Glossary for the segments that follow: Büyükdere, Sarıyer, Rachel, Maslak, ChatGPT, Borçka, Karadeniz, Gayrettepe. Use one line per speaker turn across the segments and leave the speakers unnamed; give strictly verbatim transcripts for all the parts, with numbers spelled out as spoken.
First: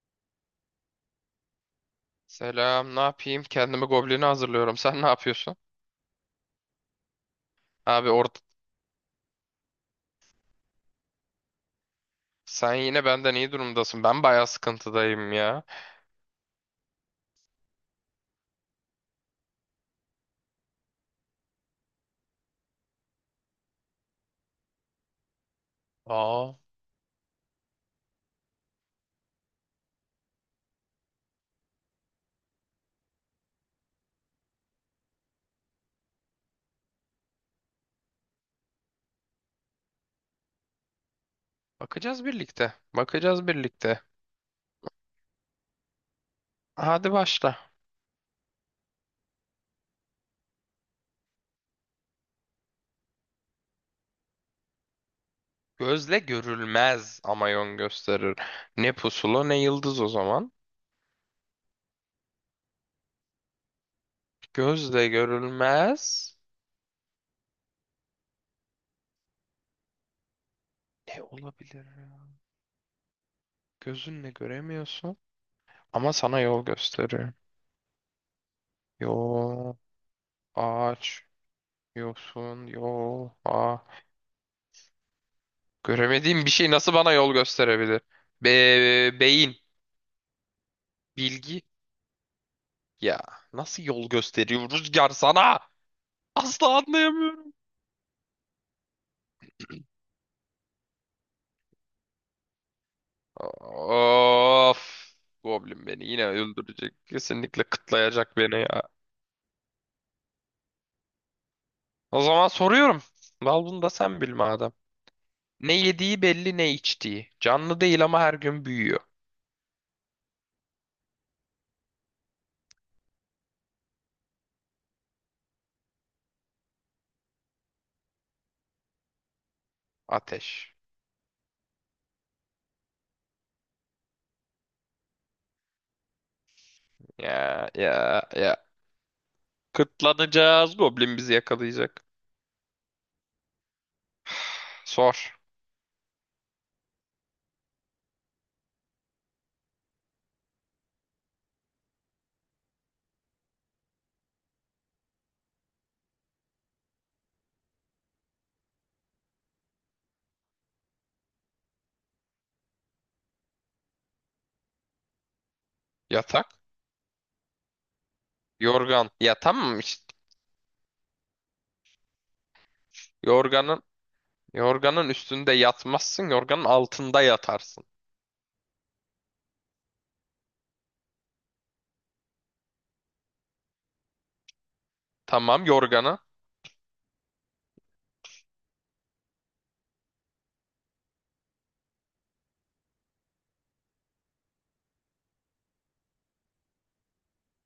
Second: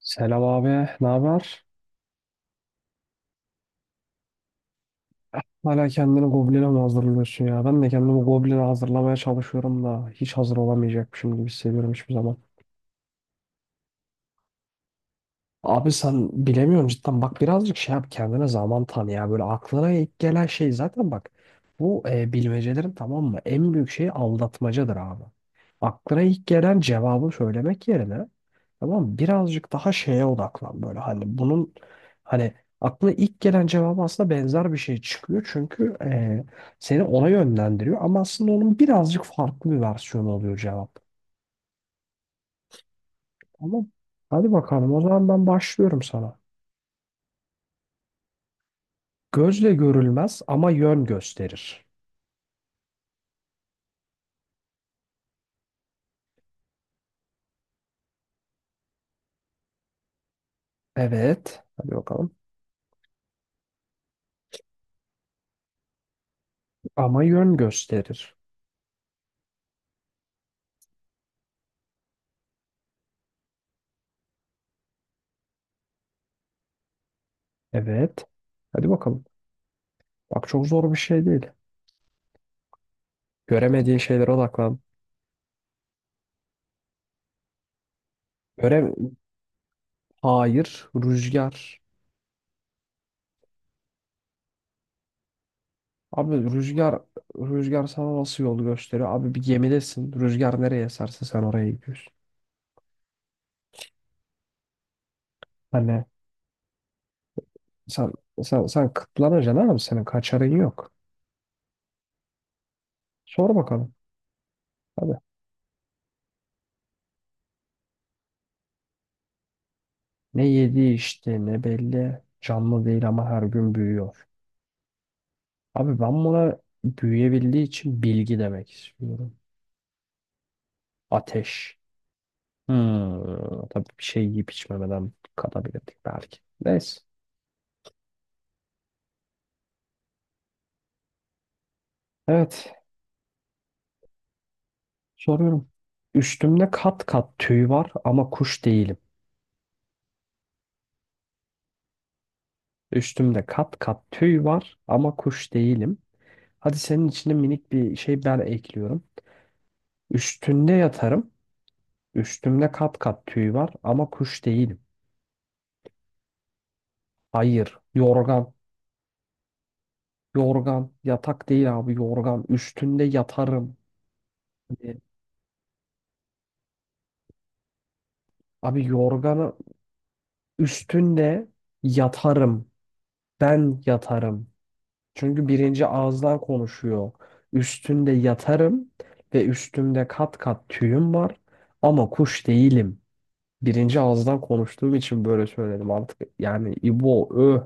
Selam abi, ne haber?
Selam, ne yapayım? Kendimi goblini hazırlıyorum. Sen ne yapıyorsun?
Hala kendini goblin'e mi hazırlıyorsun ya? Ben de
Abi
kendimi
orada
goblin'e hazırlamaya çalışıyorum da hiç hazır olamayacakmışım gibi hissediyorum hiçbir zaman.
sen yine benden iyi durumdasın. Ben bayağı sıkıntıdayım ya.
Abi sen bilemiyorum cidden. Bak birazcık şey yap kendine zaman tanı ya. Böyle aklına ilk gelen şey zaten bak. Bu e, bilmecelerin tamam mı? En büyük şeyi aldatmacadır abi. Aklına ilk
Aa,
gelen cevabı söylemek yerine tamam mı? Birazcık daha şeye odaklan böyle. Hani bunun hani aklına ilk gelen cevabı aslında benzer bir şey çıkıyor. Çünkü e, seni ona yönlendiriyor. Ama aslında onun birazcık farklı bir versiyonu oluyor cevap.
bakacağız birlikte. Bakacağız
Tamam.
birlikte.
Hadi bakalım o zaman ben başlıyorum sana.
Hadi başla.
Gözle görülmez ama yön gösterir.
Gözle görülmez ama yön gösterir. Ne pusula ne yıldız o zaman.
Evet. Hadi bakalım.
Gözle görülmez.
Ama yön gösterir.
Ne olabilir? Ya? Gözünle göremiyorsun ama sana yol gösterir.
Evet. Hadi bakalım.
Yol,
Bak çok zor bir
ağaç,
şey değil.
yosun, yol,
Göremediğin
ağaç.
şeylere odaklan.
Göremediğim bir şey nasıl bana yol gösterebilir? Be
Göre
beyin,
hayır.
bilgi.
Rüzgar.
Ya, nasıl yol gösteriyor rüzgar sana?
Abi
Asla
rüzgar
anlayamıyorum.
rüzgar sana nasıl yol gösteriyor? Abi bir gemidesin. Rüzgar nereye eserse sen oraya gidiyorsun.
Of. Goblin
Hani
beni yine öldürecek. Kesinlikle
sen
kıtlayacak beni
sen,
ya.
sen kıtlanacaksın abi. Senin kaçarın yok.
O zaman soruyorum.
Sor
Al bunu da
bakalım.
sen bil madem.
Hadi.
Ne yediği belli ne içtiği. Canlı değil ama her gün büyüyor.
Ne yedi işte ne belli. Canlı değil ama her gün büyüyor. Abi ben buna büyüyebildiği için bilgi demek istiyorum.
Ateş.
Ateş. Hmm, tabii bir şey yiyip içmemeden katabilirdik belki. Neyse.
Ya ya ya. Kıtlanacağız. Goblin bizi yakalayacak.
Evet.
Sor.
Soruyorum. Üstümde kat kat tüy var ama kuş değilim. Üstümde kat kat tüy var ama kuş değilim. Hadi senin içine minik bir şey ben ekliyorum. Üstünde yatarım. Üstümde kat kat tüy var ama kuş değilim.
Yatak.
Hayır. Yorgan.
Yorgan. Ya tamam işte.
Yorgan. Yatak değil abi yorgan. Üstünde yatarım.
Yorganın
E,
yorganın üstünde yatmazsın. Yorganın altında yatarsın.
Abi yorganı üstünde yatarım. Ben yatarım. Çünkü
Tamam
birinci
yorganı.
ağızdan konuşuyor. Üstünde yatarım ve üstümde kat kat tüyüm var ama kuş değilim. Birinci ağızdan konuştuğum için böyle söyledim artık. Yani İbo, öh.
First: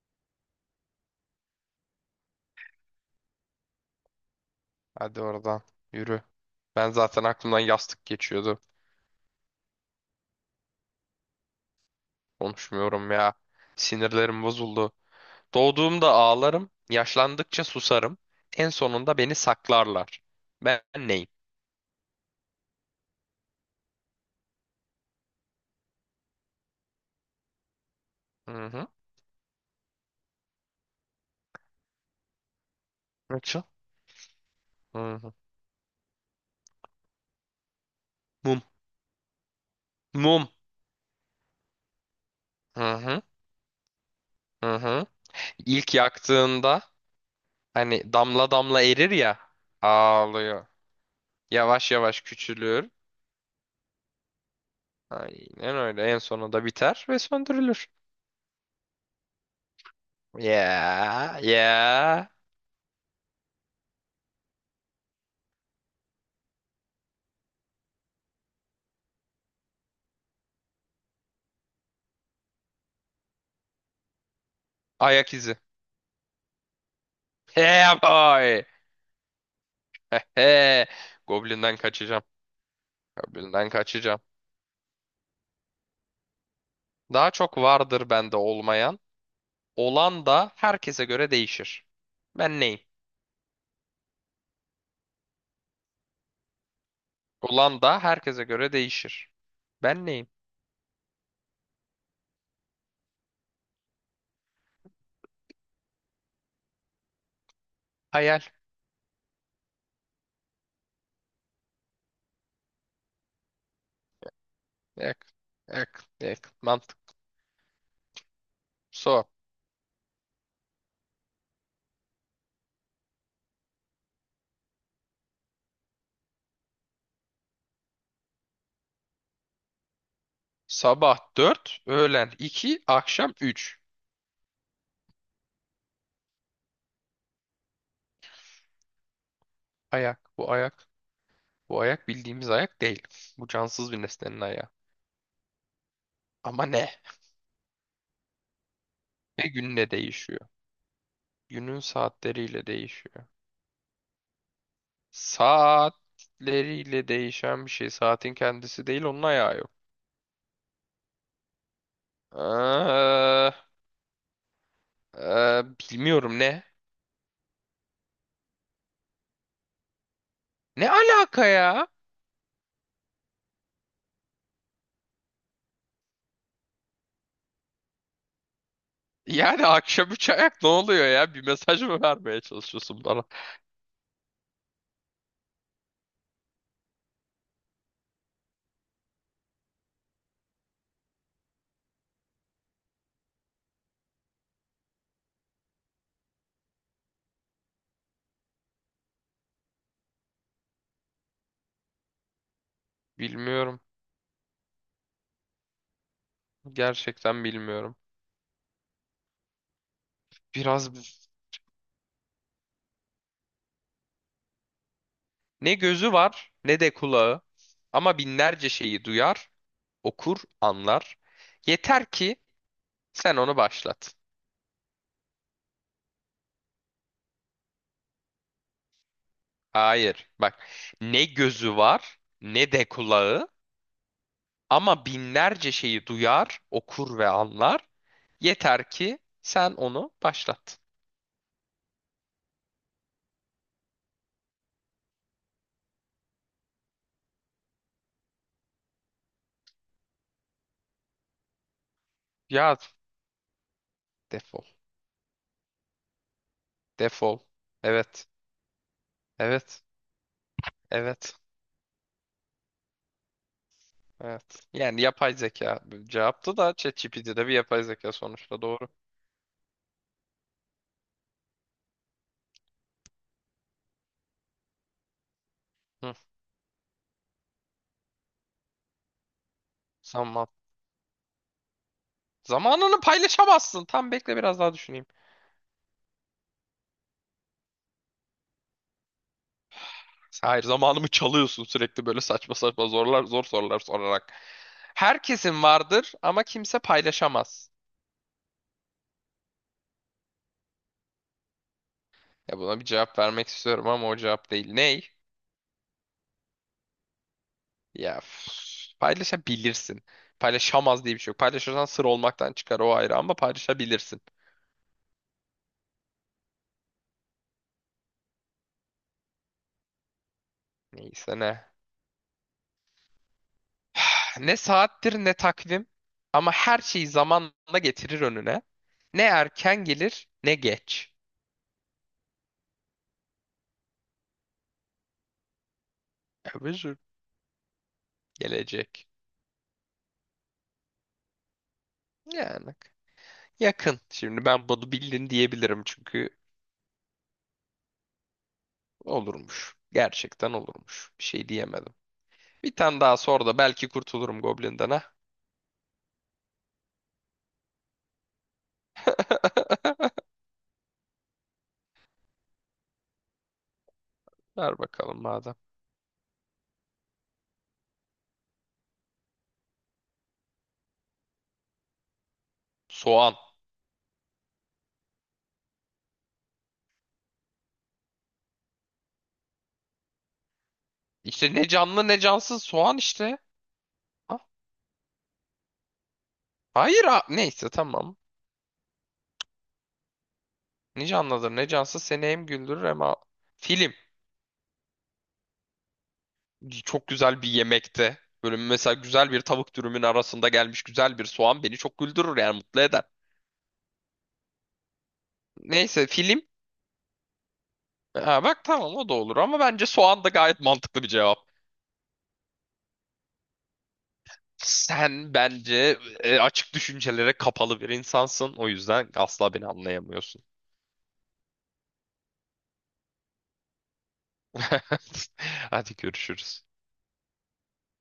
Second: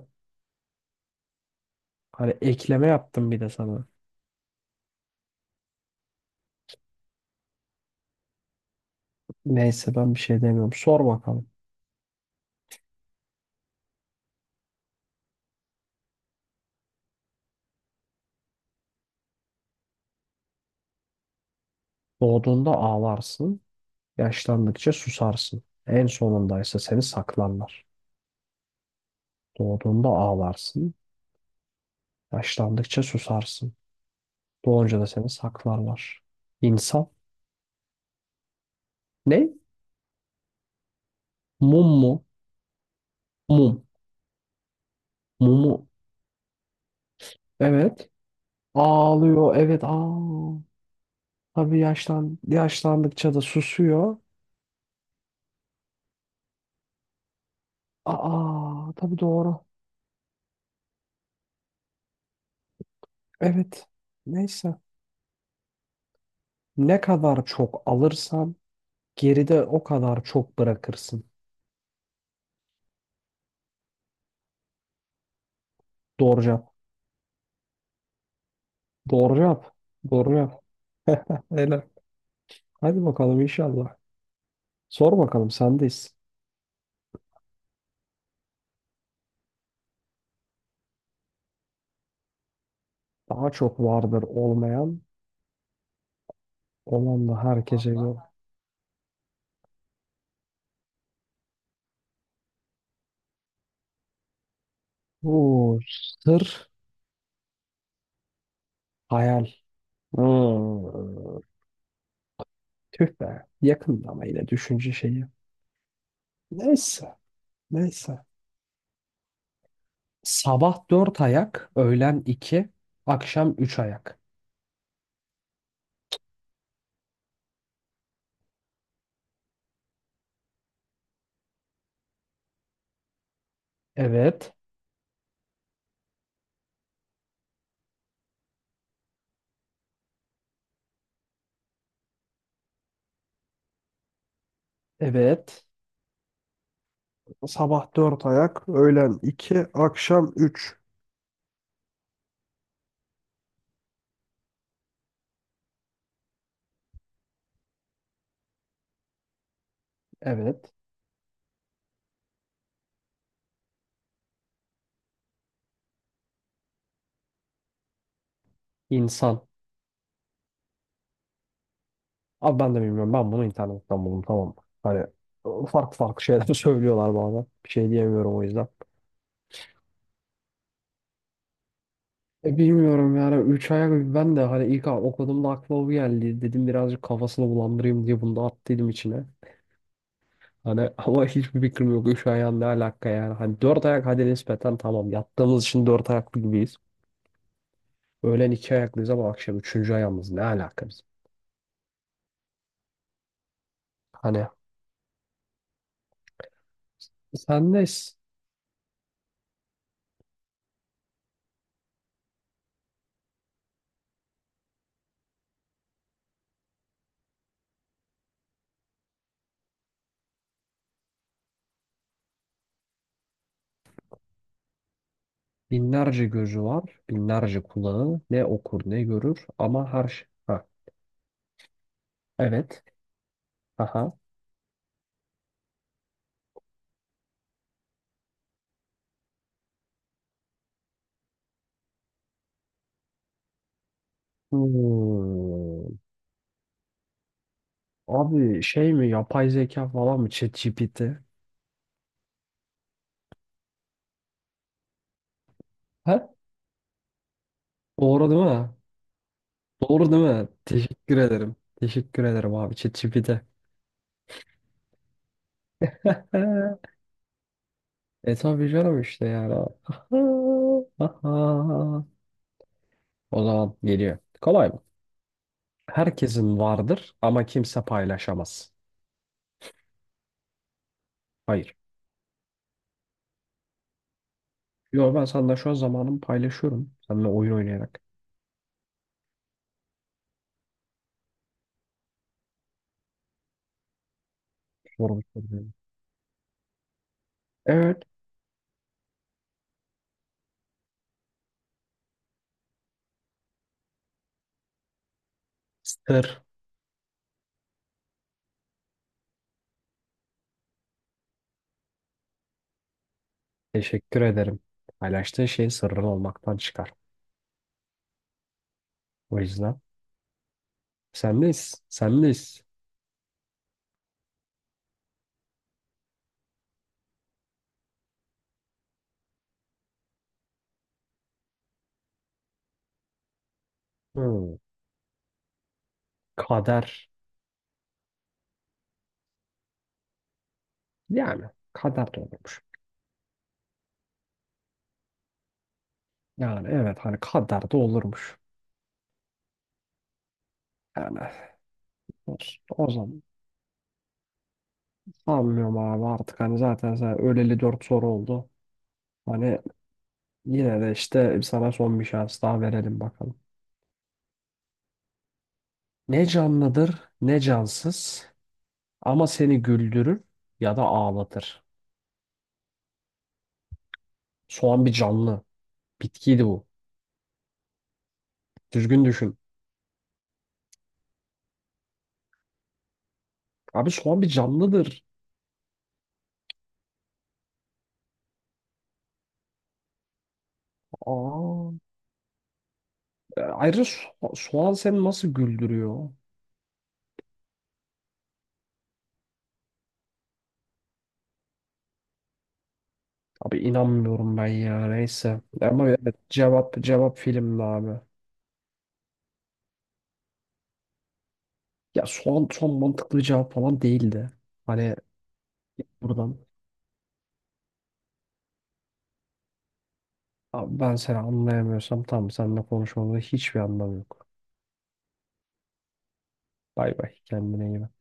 Hani ekleme yaptım bir de sana.
Hadi oradan yürü. Ben zaten aklımdan yastık geçiyordu.
Neyse ben bir şey demiyorum. Sor bakalım.
Konuşmuyorum ya. Sinirlerim bozuldu. Doğduğumda ağlarım. Yaşlandıkça susarım. En sonunda beni saklarlar. Ben neyim?
Doğduğunda ağlarsın, yaşlandıkça susarsın. En sonundaysa seni saklarlar.
Hı hı.
Doğduğunda ağlarsın, yaşlandıkça
Rachel.
susarsın. Doğunca da
Hı
seni
hı.
saklarlar. İnsan
Mum.
ne?
Mum.
Mum mu?
Hı hı.
Mum.
Hı hı.
Mumu.
İlk yaktığında
Evet.
hani damla damla erir ya.
Ağlıyor. Evet. Aa.
Ağlıyor.
Tabii
Yavaş yavaş
yaşlan
küçülür.
yaşlandıkça da susuyor.
Aynen öyle. En sonunda biter ve söndürülür.
Aa, tabii doğru.
Yeah, yeah.
Evet. Neyse. Ne kadar çok alırsan geride o kadar çok bırakırsın.
Ayak izi.
Doğru cevap.
Yeah boy.
Doğru cevap. Doğru cevap.
Goblin'den
Helal.
kaçacağım.
Hadi bakalım
Goblin'den
inşallah.
kaçacağım.
Sor bakalım sendeyiz.
Daha çok vardır bende olmayan. Olan da herkese göre değişir. Ben neyim?
Daha çok vardır olmayan. Olan da
Olan
herkese
da
vallahi göre.
herkese göre değişir. Ben neyim?
Oo, sır,
Hayal.
hayal. Hmm. Tüh be. Yakında ama yine düşünce şeyi.
Yak, yak, yak. Mantık.
Neyse. Neyse.
So.
Sabah dört ayak, öğlen iki, akşam üç ayak.
Sabah dört, öğlen iki, akşam üç.
Evet.
Ayak. Bu ayak. Bu ayak bildiğimiz ayak değil. Bu cansız bir nesnenin ayağı.
Evet.
Ama ne?
Sabah dört ayak, öğlen
Ve
iki,
günle
akşam
değişiyor.
üç.
Günün saatleriyle değişiyor. Saatleriyle değişen bir şey. Saatin kendisi değil, onun ayağı yok.
Evet.
Ee, e, bilmiyorum, ne?
İnsan.
Ne alaka ya?
Abi ben de bilmiyorum. Ben bunu internetten buldum, tamam mı? Hani ıı, farklı farklı şeyler söylüyorlar bazen. Bir şey diyemiyorum o yüzden.
Yani akşam üç ayak ne oluyor ya? Bir mesaj mı vermeye
E,
çalışıyorsun
bilmiyorum
bana?
yani üç ayak ben de hani ilk okuduğumda aklıma bu geldi. Dedim birazcık kafasını bulandırayım diye bunu da attıydım içine. Hani ama hiçbir fikrim yok üç ayağın ne alaka yani. Hani dört ayak hadi nispeten tamam, yattığımız için dört ayaklı gibiyiz. Öğlen iki ayaklıyız ama akşam üçüncü ayağımız ne alaka bizim.
Bilmiyorum.
Hani
Gerçekten
sen ne
bilmiyorum.
s-
Biraz ne gözü var ne de kulağı. Ama binlerce şeyi duyar, okur, anlar. Yeter ki sen onu başlat.
binlerce gözü var binlerce kulağı ne okur ne görür ama her şey.
Hayır.
Ha,
Bak, ne gözü var ne
evet.
de kulağı
Aha.
ama binlerce şeyi duyar, okur ve anlar. Yeter ki sen onu başlat.
Hmm. Abi şey mi, yapay zeka falan mı, ChatGPT?
Ya defol.
Ha?
Defol. Evet.
Doğru değil mi?
Evet.
Doğru değil mi? Teşekkür
Evet.
ederim. Teşekkür ederim abi. ChatGPT.
Evet. Yani yapay zeka cevaptı da ChatGPT de bir yapay zeka
E
sonuçta,
tabii
doğru.
canım işte yani. O zaman geliyor. Kolay mı?
Hı.
Herkesin vardır ama kimse paylaşamaz.
Zaman.
Hayır.
Zamanını paylaşamazsın. Tam bekle, biraz daha düşüneyim.
Yo, ben senden şu an zamanımı paylaşıyorum. Seninle oyun oynayarak.
Hayır, zamanımı çalıyorsun sürekli böyle saçma saçma zorlar, zor sorular sorarak.
Soru
Herkesin
soruyorum.
vardır ama kimse paylaşamaz.
Evet.
Ya buna bir cevap vermek istiyorum ama o cevap değil. Ney?
Sır.
Ya üf, paylaşabilirsin. Paylaşamaz diye bir şey yok. Paylaşırsan sır olmaktan çıkar, o ayrı, ama
Teşekkür
paylaşabilirsin.
ederim. Paylaştığın şey sırrın olmaktan çıkar. O yüzden
Neyse ne.
sendeyiz. Sendeyiz.
Ne saattir ne takvim ama her şeyi zamanla getirir önüne. Ne erken gelir ne geç.
Hmm. Kader.
Özür. Gelecek.
Yani kader de olurmuş.
Yani. Yakın. Şimdi ben bunu bildin diyebilirim çünkü
Yani evet hani kader de olurmuş.
olurmuş. Gerçekten olurmuş.
Yani
Bir şey diyemedim.
o,
Bir
o
tane daha
zaman
sor da belki kurtulurum Goblin'den ha.
sanmıyorum abi artık, hani zaten sen öleli dört soru oldu. Hani yine de işte sana son bir şans daha verelim bakalım.
Ver bakalım madem.
Ne canlıdır ne cansız ama seni güldürür ya da ağlatır.
Soğan.
Soğan bir canlı. Bitkiydi bu. Düzgün düşün.
İşte ne canlı ne cansız, soğan işte.
Abi soğan bir
Ha?
canlıdır.
Hayır ha. Neyse tamam. Ne canlıdır ne
Aa,
cansız, seni hem güldürür hem a-
e, ayrıca
Film.
so- soğan seni nasıl güldürüyor?
Çok güzel bir yemekte. Böyle mesela güzel bir tavuk dürümün arasında gelmiş güzel bir soğan beni çok güldürür, yani mutlu eder.
Abi inanmıyorum ben ya, neyse. Ama
Neyse,
evet
film.
cevap cevap filmdi abi.
Ha, bak tamam, o da olur ama bence soğan da gayet mantıklı bir cevap.
Ya son son mantıklı cevap falan değildi. Hani
Sen bence
buradan
e, açık düşüncelere kapalı bir insansın. O yüzden asla beni anlayamıyorsun.
abi ben seni anlayamıyorsam tamam, seninle konuşmamda hiçbir anlam yok.
Hadi görüşürüz.
Bay bay, kendine iyi bak.